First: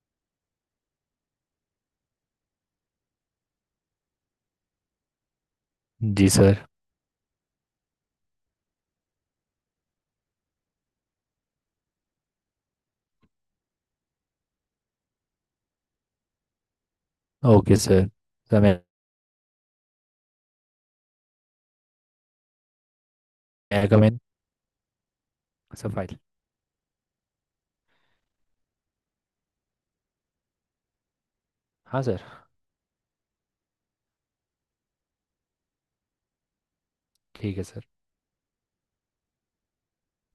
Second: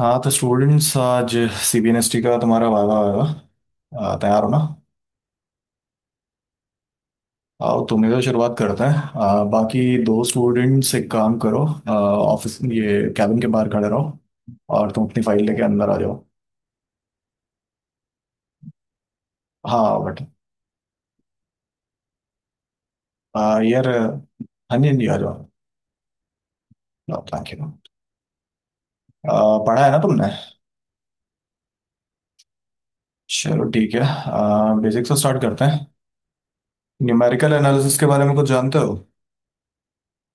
हाँ तो स्टूडेंट्स आज सीबीएनएसटी का तुम्हारा वाइवा आएगा। तैयार हो ना। जी सर। आओ तुम्हें तो शुरुआत करते हैं। बाकी दो स्टूडेंट्स एक काम करो, ऑफिस ये कैबिन के बाहर खड़े रहो और तुम अपनी फाइल लेके अंदर आ जाओ। Okay sir. सर मैं... हाँ बट यार कम इन। हाँ जी हाँ जी आ जाओ। Sir file. Thank you. पढ़ा है ना तुमने। हाँ सर। चलो ठीक है। बेसिक से स्टार्ट करते हैं। न्यूमेरिकल ठीक है सर। एनालिसिस के बारे में कुछ जानते हो।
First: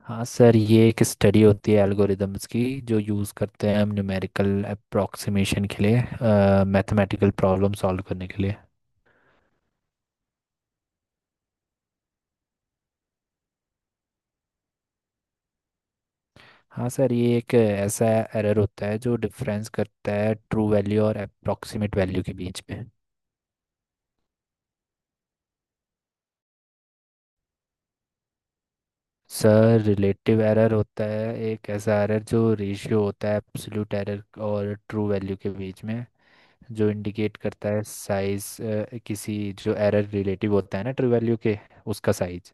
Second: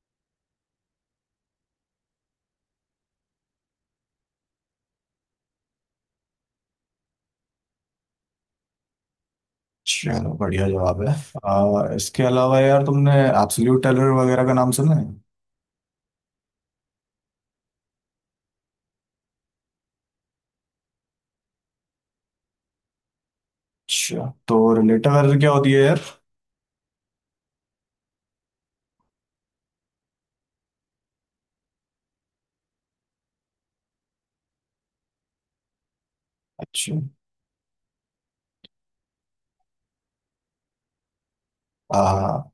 हाँ सर, ये एक स्टडी होती है एल्गोरिदम्स की जो यूज़ करते हैं हम न्यूमेरिकल अप्रोक्सीमेशन के लिए, मैथमेटिकल प्रॉब्लम सॉल्व करने के लिए। चलो बढ़िया जवाब है। इसके अलावा यार तुमने एब्सोल्यूट टेलर वगैरह का नाम सुना है। हाँ सर, ये एक ऐसा एरर होता है जो डिफरेंस करता है ट्रू वैल्यू और अप्रोक्सीमेट वैल्यू के बीच में। अच्छा तो रिलेटिव एरर क्या होती है यार। सर रिलेटिव एरर होता है एक ऐसा एरर जो रेशियो होता है एब्सोल्यूट एरर और ट्रू वैल्यू के बीच में, जो अच्छा। इंडिकेट करता है साइज किसी, जो एरर रिलेटिव होता है ना ट्रू वैल्यू के, उसका आ, साइज।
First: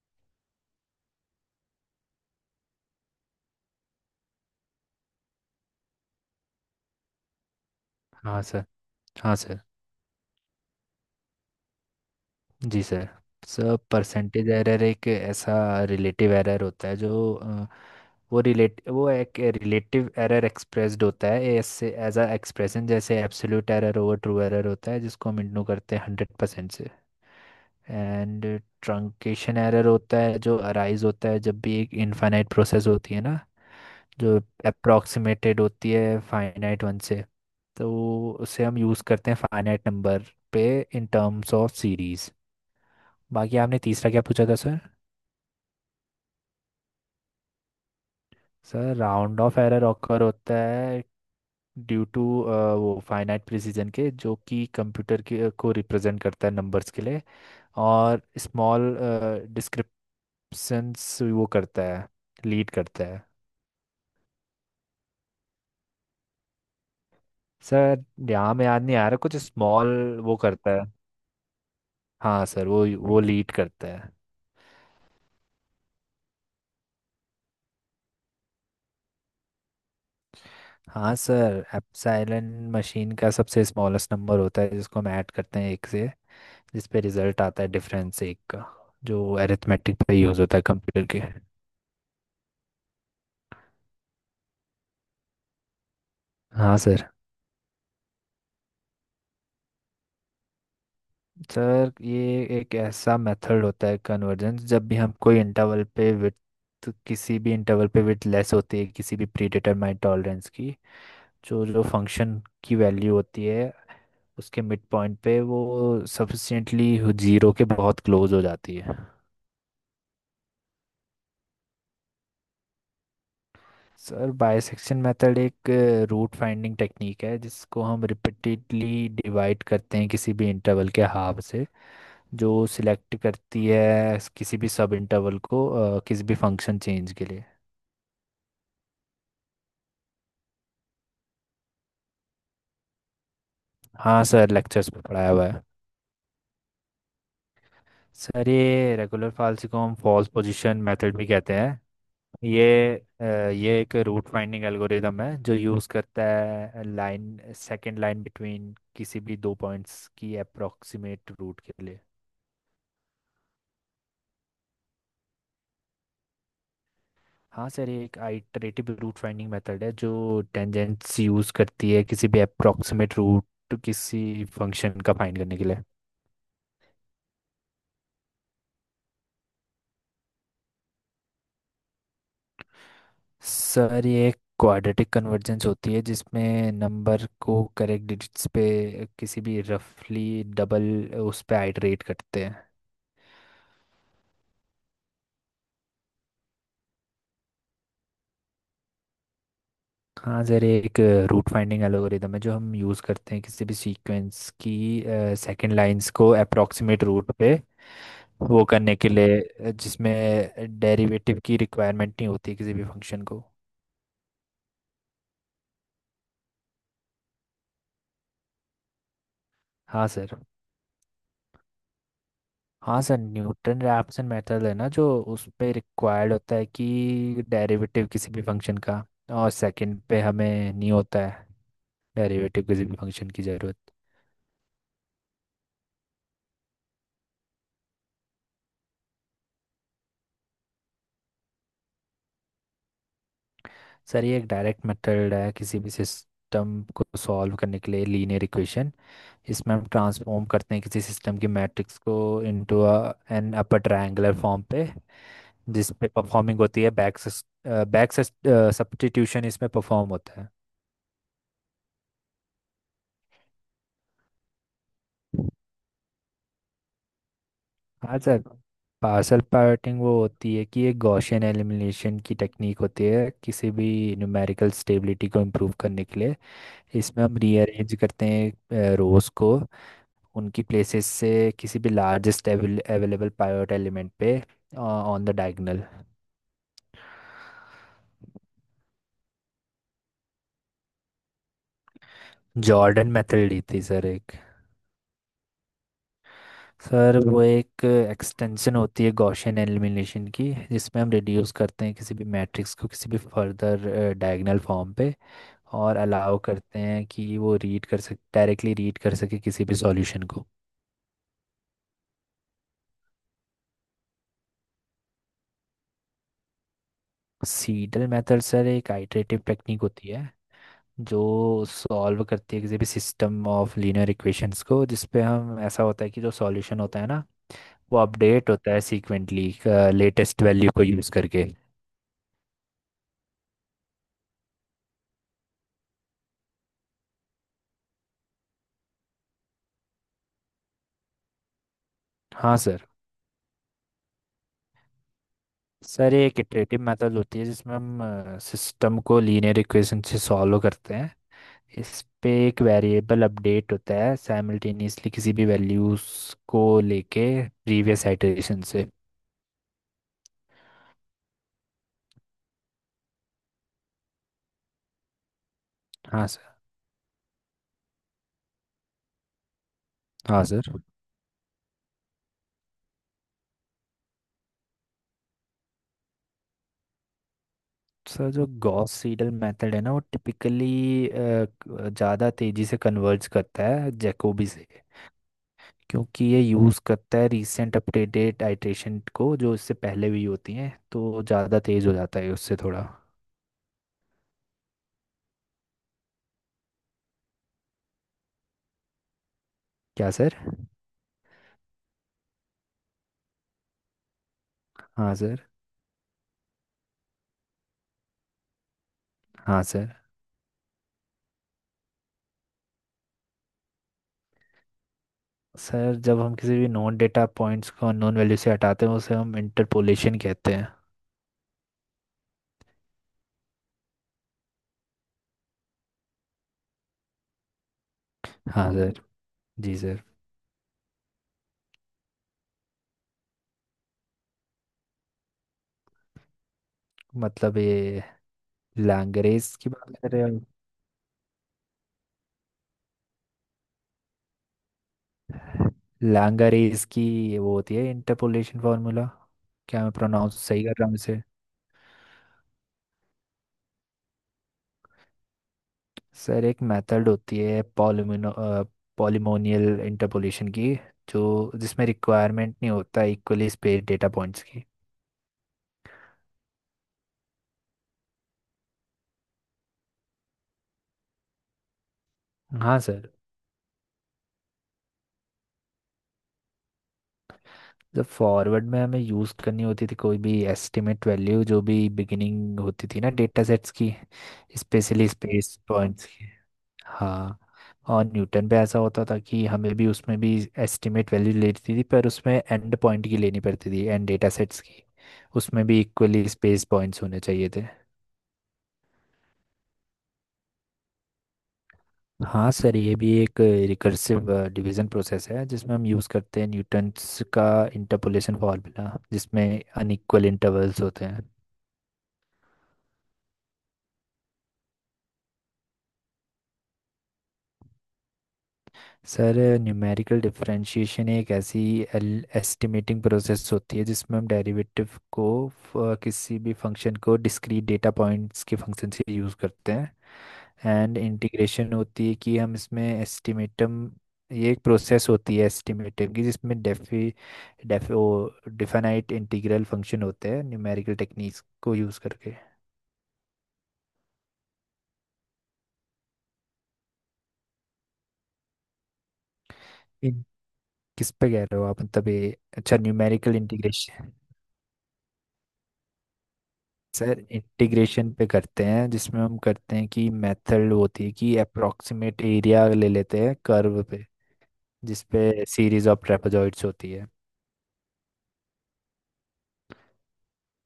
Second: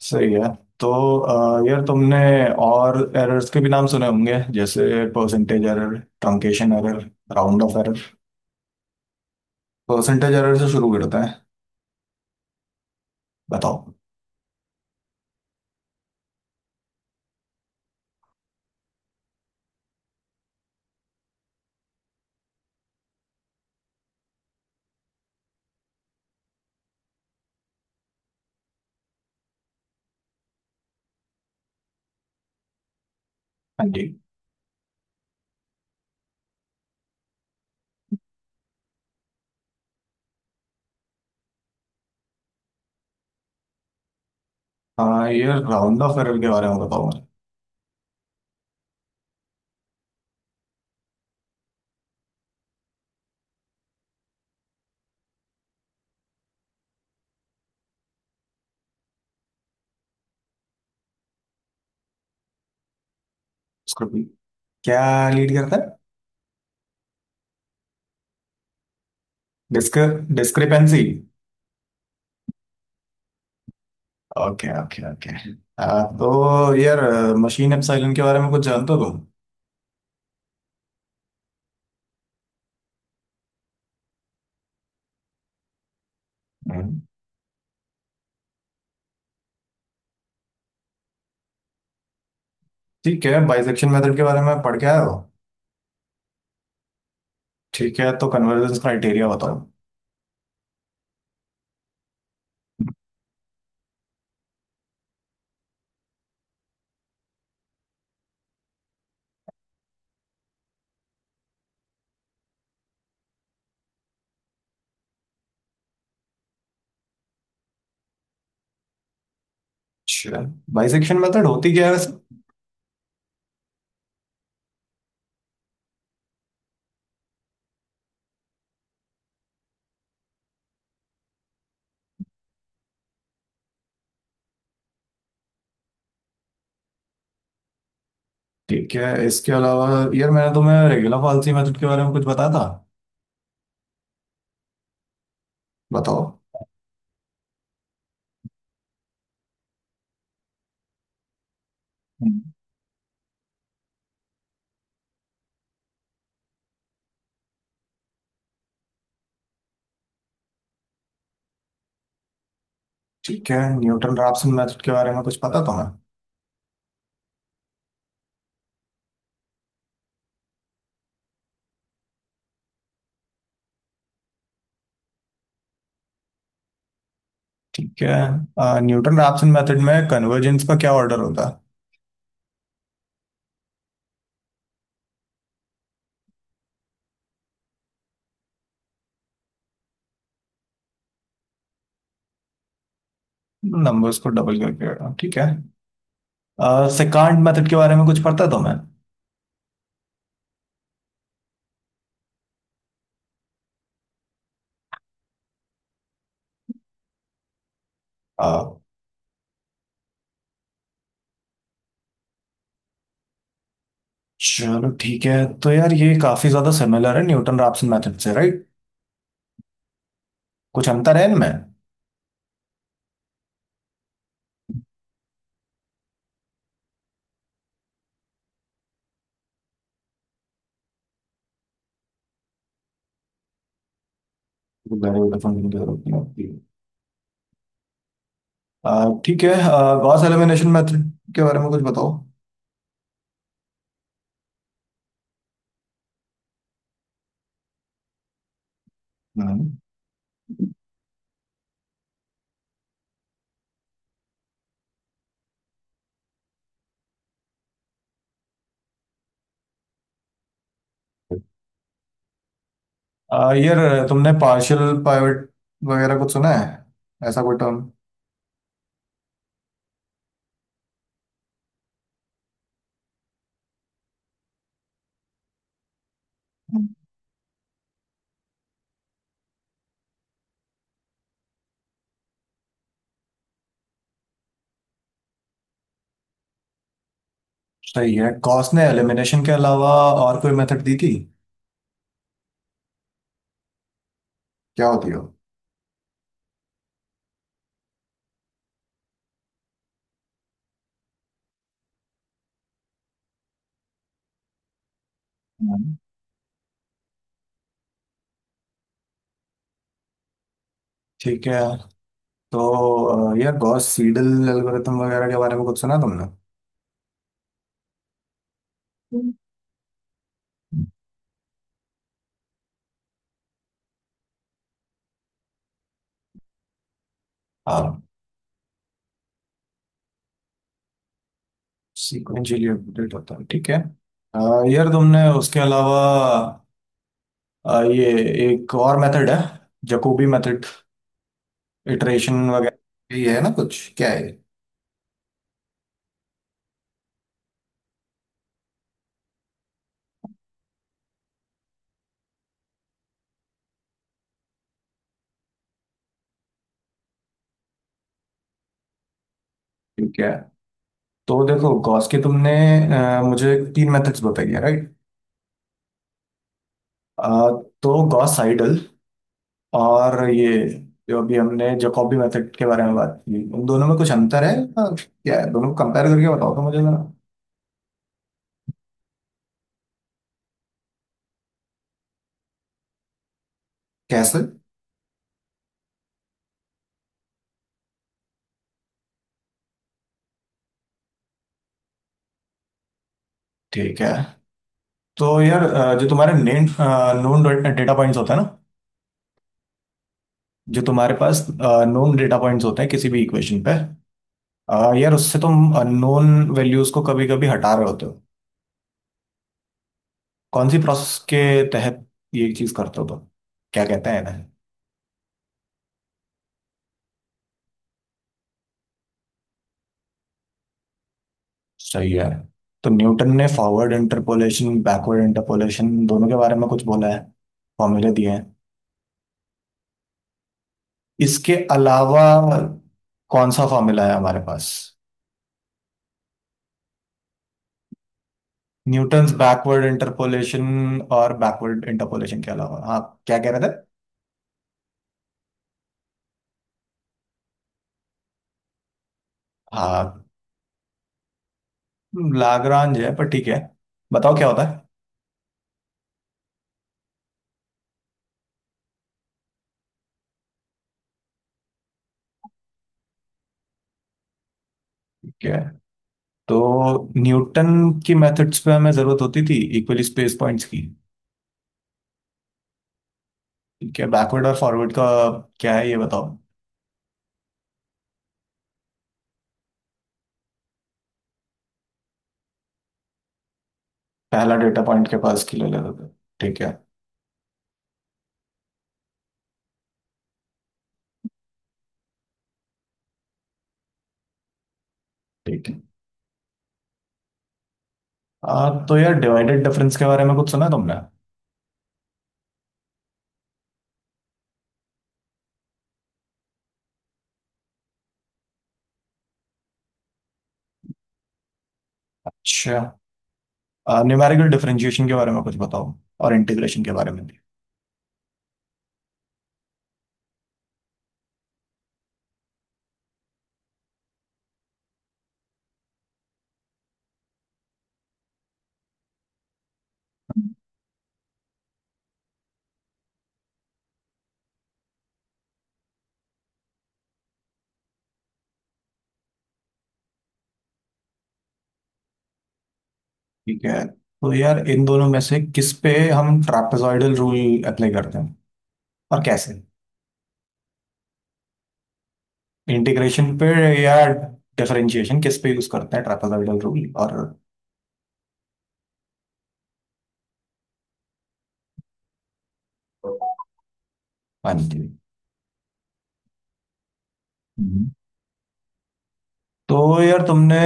सही है। तो यार तुमने और एरर्स के भी नाम सुने होंगे जैसे percentage error, truncation error, round off error. हाँ सर। हाँ सर। परसेंटेज एरर से शुरू करते हैं। जी सर। सर बताओ। परसेंटेज एरर एक ऐसा रिलेटिव एरर होता है जो वो एक रिलेटिव एरर एक्सप्रेस्ड होता है ऐसे एज अ एक्सप्रेशन, जैसे absolute error over true error होता है जिसको हम इंटू करते हैं 100% से। एंड ट्रंकेशन एरर होता है जो अराइज होता है जब भी एक इनफाइनाइट प्रोसेस होती है ना, हाँ जी। जो अप्रोक्सीमेटेड होती है फाइनाइट वन से। तो उसे हम यूज़ करते हैं फाइनाइट नंबर पे, इन टर्म्स ऑफ सीरीज। बाकी आपने तीसरा क्या पूछा था सर? हाँ यार राउंड ऑफ एरर के बारे में बताओ मुझे। Sir round off error occur होता है ड्यू टू वो फाइनाइट प्रिसीजन के, जो कि कंप्यूटर के को रिप्रेजेंट करता है नंबर्स के लिए, और स्मॉल डिस्क्रिप्शंस वो करता है, लीड करता है। उसको भी क्या लीड करता है। सर यहाँ में याद नहीं आ रहा, कुछ स्मॉल डिस्क। वो करता है। डिस्क्रिपेंसी। हाँ सर वो लीड करता है। Okay okay okay. तो यार मशीन एप्सिलॉन के बारे में कुछ जानते हो तुम। हाँ सर एप्सिलॉन मशीन का सबसे स्मॉलेस्ट नंबर होता है जिसको हम ऐड करते हैं एक से, जिस हम्म। पे रिजल्ट आता है डिफरेंस एक का, जो अरिथमेटिक पे यूज़ होता है कंप्यूटर के। ठीक है बाइसेक्शन मेथड के बारे में पढ़ के आए हो। हाँ सर। ठीक है तो कन्वर्जेंस क्राइटेरिया बताओ। सर ये एक ऐसा मेथड होता है कन्वर्जेंस, जब भी हम कोई इंटरवल पे विड्थ, किसी भी इंटरवल पे विड्थ लेस होती है किसी भी प्रीडिटरमाइंड टॉलरेंस की, जो जो फंक्शन की वैल्यू होती है उसके मिड पॉइंट पे, वो सफिशिएंटली जीरो के बहुत क्लोज हो जाती है। अच्छा बाइसेक्शन मेथड होती क्या है वैसे। सर बाइसेक्शन मेथड एक रूट फाइंडिंग टेक्निक है जिसको हम रिपीटेडली डिवाइड करते हैं किसी भी इंटरवल के हाफ से, जो सिलेक्ट करती है किसी भी सब इंटरवल को किसी भी फंक्शन चेंज के लिए। ठीक है इसके अलावा यार मैंने तुम्हें रेगुलर फॉल्सी मेथड के बारे में कुछ बताया था। हाँ सर, लेक्चर्स में पढ़ाया हुआ है। बताओ। सर ये रेगुलर फाल्स को हम फॉल्स पोजीशन मेथड भी कहते हैं। हम्म। ये ये एक रूट फाइंडिंग एल्गोरिदम है जो यूज़ करता है लाइन सेकंड लाइन बिटवीन किसी भी दो पॉइंट्स की अप्रोक्सीमेट रूट के लिए। ठीक है न्यूटन रैप्सन मेथड के बारे में कुछ पता तुम्हें। हाँ सर ये एक आइटरेटिव रूट फाइंडिंग मेथड है जो टेंजेंट्स यूज़ करती है किसी भी अप्रोक्सीमेट रूट किसी फंक्शन का फाइंड करने के लिए। ठीक है। न्यूटन रैप्सन मेथड में कन्वर्जेंस का क्या ऑर्डर होता सर ये एक क्वाड्रेटिक कन्वर्जेंस होती है जिसमें नंबर को करेक्ट डिजिट्स पे किसी भी रफली डबल उस पे आइटरेट करते हैं। है। नंबर्स को डबल करके ठीक है। सेकंड मेथड के बारे में कुछ पता है तुम्हें। हाँ सर ये एक रूट फाइंडिंग एल्गोरिदम है जो हम यूज़ करते हैं किसी भी सीक्वेंस की सेकंड लाइंस को अप्रोक्सीमेट रूट पे अ, वो करने के लिए, जिसमें डेरिवेटिव की रिक्वायरमेंट नहीं होती किसी भी फंक्शन को। चलो ठीक है। तो यार ये काफी ज्यादा सिमिलर है न्यूटन रैप्सन मेथड से राइट। हाँ सर। कुछ अंतर है इनमें। हाँ सर न्यूटन रैप्सन मेथड है ना जो उस पे रिक्वायर्ड होता है कि डेरिवेटिव किसी भी फंक्शन का, और सेकंड पे हमें नहीं होता है डेरिवेटिव किसी भी फंक्शन की ज़रूरत। गहरे वाले फंक्शन की जरूरत नहीं होती। ठीक है। गॉस एलिमिनेशन मेथड के बारे में कुछ बताओ। सर ये एक डायरेक्ट मेथड है किसी भी सिस्टम को सॉल्व करने के लिए लीनियर इक्वेशन। हम्म। इसमें हम ट्रांसफॉर्म करते हैं किसी सिस्टम की मैट्रिक्स को into an upper triangular form पे, जिस पे परफॉर्मिंग होती है बैक बैक सब्स्टिट्यूशन, इसमें परफॉर्म होता है। यार तुमने पार्शियल पाइवट वगैरह कुछ सुना है ऐसा कोई टर्म। हाँ सर पार्सल पार्टिंग वो होती है कि एक गॉसियन एलिमिनेशन की टेक्निक होती है किसी भी न्यूमेरिकल स्टेबिलिटी को इम्प्रूव करने के लिए। इसमें हम रीअरेंज करते हैं रोज को उनकी प्लेसेस से, किसी भी लार्जेस्ट अवेलेबल पाइवट एलिमेंट पे ऑन द डायगोनल। सही है गॉस ने एलिमिनेशन के अलावा और कोई मेथड दी थी। जॉर्डन मेथड ली थी सर एक। क्या होती हो। सर वो एक एक्सटेंशन होती है गॉसियन एलिमिनेशन की, जिसमें हम रिड्यूस करते हैं किसी भी मैट्रिक्स को किसी भी फर्दर डायगोनल फॉर्म पे, हम्म। और अलाउ करते हैं कि वो रीड कर सक डायरेक्टली रीड कर सके किसी भी सॉल्यूशन को। ठीक है तो यार गॉस सीडल एल्गोरिथम वगैरह के बारे में कुछ सुना तुमने। सीडल मेथड सर एक हम्म। आइटरेटिव टेक्निक होती है जो सॉल्व करती है किसी भी सिस्टम ऑफ लीनियर इक्वेशंस को, जिसपे हम, ऐसा होता है कि जो सॉल्यूशन होता है ना, वो हाँ। अपडेट होता है सीक्वेंटली, लेटेस्ट वैल्यू को यूज़ करके। सीक्वेंशियली अपडेट होता है ठीक है। अ, यार तुमने उसके अलावा ये एक और मेथड है, जकोबी मेथड इटरेशन हाँ सर। वगैरह, ये है ना कुछ क्या है। सर ये एक इटरेटिव मेथड होती है जिसमें हम सिस्टम को लीनियर इक्वेशन से सॉल्व करते हैं। इस पे एक वेरिएबल अपडेट होता है साइमल्टेनियसली, किसी भी वैल्यूज को लेके प्रीवियस आइटरेशन से। ठीक है तो देखो गॉस के तुमने मुझे तीन मेथड्स बताई है राइट। हाँ सर। तो गॉस साइडल और हाँ ये सर। जो अभी हमने जकॉबी मेथड के बारे में बात की, उन दोनों में कुछ अंतर है या क्या है, दोनों को कंपेयर करके बताओ तो मुझे जरा। सर जो गॉस सीडल मेथड है ना, वो टिपिकली ज़्यादा तेजी से कन्वर्ज करता है कैसे। जैकोबी से। क्योंकि ये यूज़ करता है रीसेंट अपडेटेड आइटरेशन को जो इससे पहले भी होती हैं, तो ज़्यादा तेज़ हो जाता है उससे थोड़ा। ठीक है तो यार जो तुम्हारे नेम नोन डेटा पॉइंट्स होते हैं ना, क्या सर? जो तुम्हारे पास नोन डेटा पॉइंट्स होते हैं किसी भी इक्वेशन पे, यार हाँ उससे सर। तुम नोन वैल्यूज को कभी कभी हटा रहे होते हो, हाँ सर। कौन सी प्रोसेस के तहत ये चीज करते हो तुम, क्या कहते हैं ना? सर जब हम किसी भी नॉन डेटा पॉइंट्स को अननोन वैल्यू से हटाते हैं, उसे हम इंटरपोलेशन कहते हैं। सही है। तो न्यूटन ने फॉरवर्ड इंटरपोलेशन बैकवर्ड इंटरपोलेशन दोनों के बारे में कुछ बोला है, फॉर्मूले दिए हैं। हाँ सर। जी सर। इसके अलावा कौन सा फॉर्मूला है हमारे पास। मतलब ये न्यूटन्स लैंगरेज की बैकवर्ड बात कर रहे हो आप? इंटरपोलेशन और बैकवर्ड इंटरपोलेशन के अलावा हाँ क्या कह रहे थे। लैंगरेज की वो होती है इंटरपोलेशन फार्मूला। क्या मैं हाँ प्रोनाउंस सही कर रहा हूँ इसे? लाग्रांज है पर ठीक है। बताओ क्या होता है। सर एक मेथड होती है पॉलिमिनो पॉलिमोनियल इंटरपोलेशन की, जो जिसमें रिक्वायरमेंट नहीं होता इक्वली स्पेस डेटा पॉइंट्स की। ठीक है तो न्यूटन की मेथड्स पे हमें जरूरत होती थी इक्वली स्पेस पॉइंट्स की। हाँ सर। ठीक है बैकवर्ड और फॉरवर्ड का क्या है ये बताओ। जब फॉरवर्ड में हमें यूज़ करनी होती थी कोई भी एस्टिमेट वैल्यू, जो भी बिगिनिंग होती थी ना डेटा सेट्स की, पहला डेटा पॉइंट स्पेशली के पास स्पेस किलो लेते पॉइंट्स थे। की। ठीक है। हाँ। और न्यूटन पे ऐसा होता था कि हमें भी, उसमें भी एस्टिमेट वैल्यू लेती थी, पर उसमें एंड पॉइंट की लेनी पड़ती थी एंड डेटा सेट्स की। उसमें ठीक है। भी इक्वली स्पेस पॉइंट्स होने चाहिए थे। तो यार डिवाइडेड डिफरेंस के बारे में कुछ सुना है तुमने। हाँ सर ये भी एक रिकर्सिव डिवीजन प्रोसेस है जिसमें हम यूज़ करते हैं न्यूटन्स का इंटरपोलेशन फॉर्मूला, जिसमें अनइक्वल इंटरवल्स होते हैं। अच्छा न्यूमेरिकल डिफरेंशिएशन के बारे में कुछ बताओ और इंटीग्रेशन के बारे में भी। सर न्यूमेरिकल डिफरेंशिएशन एक ऐसी एस्टिमेटिंग प्रोसेस होती है जिसमें हम डेरिवेटिव को किसी भी फंक्शन को डिस्क्रीट डेटा पॉइंट्स के फंक्शन से यूज़ करते हैं। एंड इंटीग्रेशन होती है कि हम इसमें एस्टिमेटम ये एक प्रोसेस होती है एस्टिमेटिव की, जिसमें डेफी डेफ ओ डिफाइनाइट इंटीग्रल फंक्शन होते हैं न्यूमेरिकल टेक्निक्स को यूज़ करके। ठीक है तो यार इन दोनों में से किस पे हम ट्रापेजॉइडल रूल अप्लाई करते हैं और कैसे। इन- किस पे कह रहे हो आप? मतलब ये, अच्छा, न्यूमेरिकल इंटीग्रेशन पे या इंटीग्रेशन। डिफरेंशिएशन किस पे यूज करते हैं ट्रापेजॉइडल रूल और। सर इंटीग्रेशन पे करते हैं जिसमें हम करते हैं कि मेथड होती है कि अप्रोक्सीमेट एरिया ले लेते हैं कर्व पे, हाँ जी। जिस पे सीरीज ऑफ ट्रेपेजॉइड्स होती है। हम्म। तो यार तुमने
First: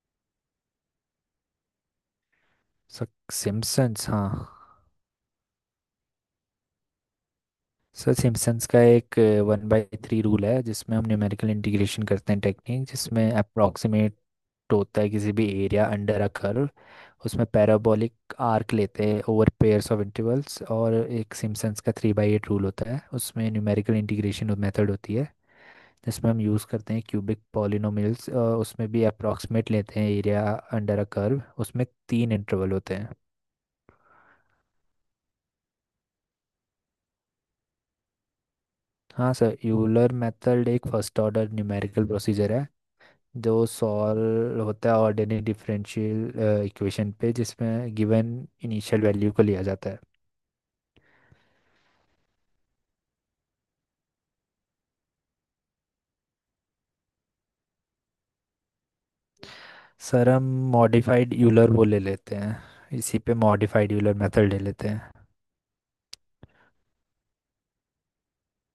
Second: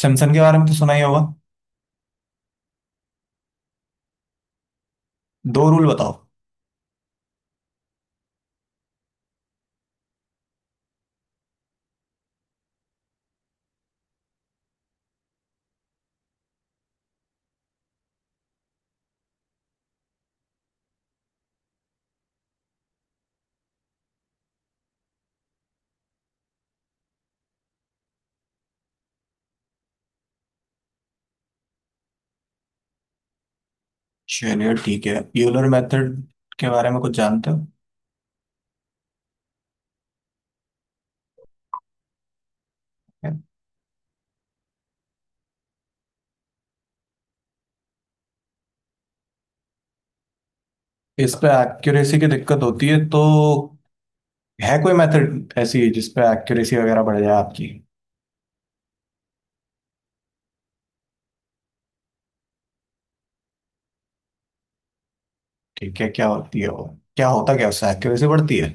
सिम्पसन के बारे में तो सुना ही होगा। सर सिम्पसन्स, हाँ। दो रूल बताओ। सर सिम्पसन्स का एक 1/3 रूल है जिसमें हम न्यूमेरिकल इंटीग्रेशन करते हैं, टेक्निक जिसमें अप्रोक्सीमेट होता है किसी भी एरिया अंडर अ कर्व, उसमें पैराबोलिक आर्क लेते हैं ओवर पेयर्स ऑफ इंटरवल्स। और एक सिम्पसन्स का 3/8 रूल होता है, उसमें न्यूमेरिकल इंटीग्रेशन मेथड होती है जिसमें हम यूज़ करते हैं क्यूबिक पॉलिनोमियल्स, उसमें भी अप्रॉक्सीमेट लेते हैं एरिया अंडर अ कर्व, उसमें तीन इंटरवल होते हैं। चलिए ठीक है यूलर मेथड के बारे में कुछ जानते हो। हाँ सर यूलर मेथड एक फर्स्ट ऑर्डर न्यूमेरिकल प्रोसीजर है जो सॉल्व होता है ऑर्डिनरी डिफरेंशियल इक्वेशन पे, जिसमें गिवन इनिशियल वैल्यू को लिया जाता है। इस पे एक्यूरेसी की दिक्कत होती है तो है कोई मेथड ऐसी जिस पे एक्यूरेसी वगैरह बढ़ जाए आपकी। सर हम मॉडिफाइड यूलर वो ले लेते हैं, इसी पे मॉडिफाइड यूलर मेथड ले लेते हैं। ठीक है क्या होती है वो। क्या होता क्या उससे एक्यूरेसी बढ़ती है।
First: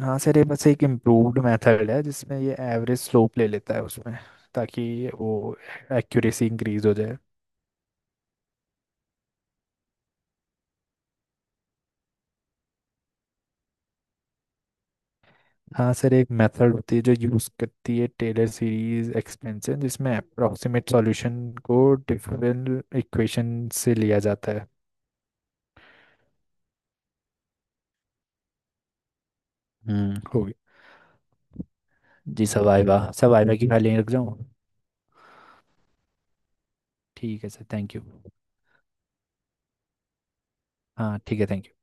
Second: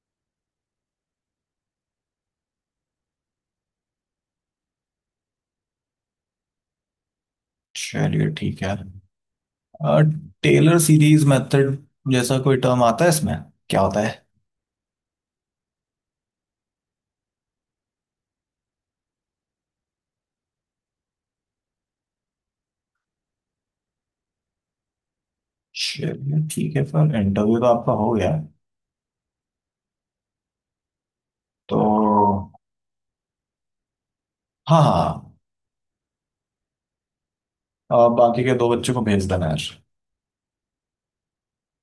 हाँ सर, ये बस एक इम्प्रूव्ड मेथड है जिसमें ये एवरेज स्लोप ले लेता है उसमें, ताकि वो एक्यूरेसी इंक्रीज हो जाए। चलिए ठीक है। और टेलर सीरीज मेथड जैसा कोई टर्म आता है इसमें, क्या होता है। हाँ सर एक मेथड होती है जो यूज़ करती है टेलर सीरीज एक्सपेंशन, जिसमें अप्रोक्सीमेट सॉल्यूशन को डिफरेंट इक्वेशन से लिया जाता है। चलिए ठीक है सर इंटरव्यू तो आपका हो गया है। हम्म, हो गया। तो जी सवाइवा सवाइवा की फाइलें रख जाऊँ? हाँ हाँ ठीक है सर, थैंक यू। अब बाकी के दो बच्चों को भेज देना यार। हाँ ठीक है, थैंक यू।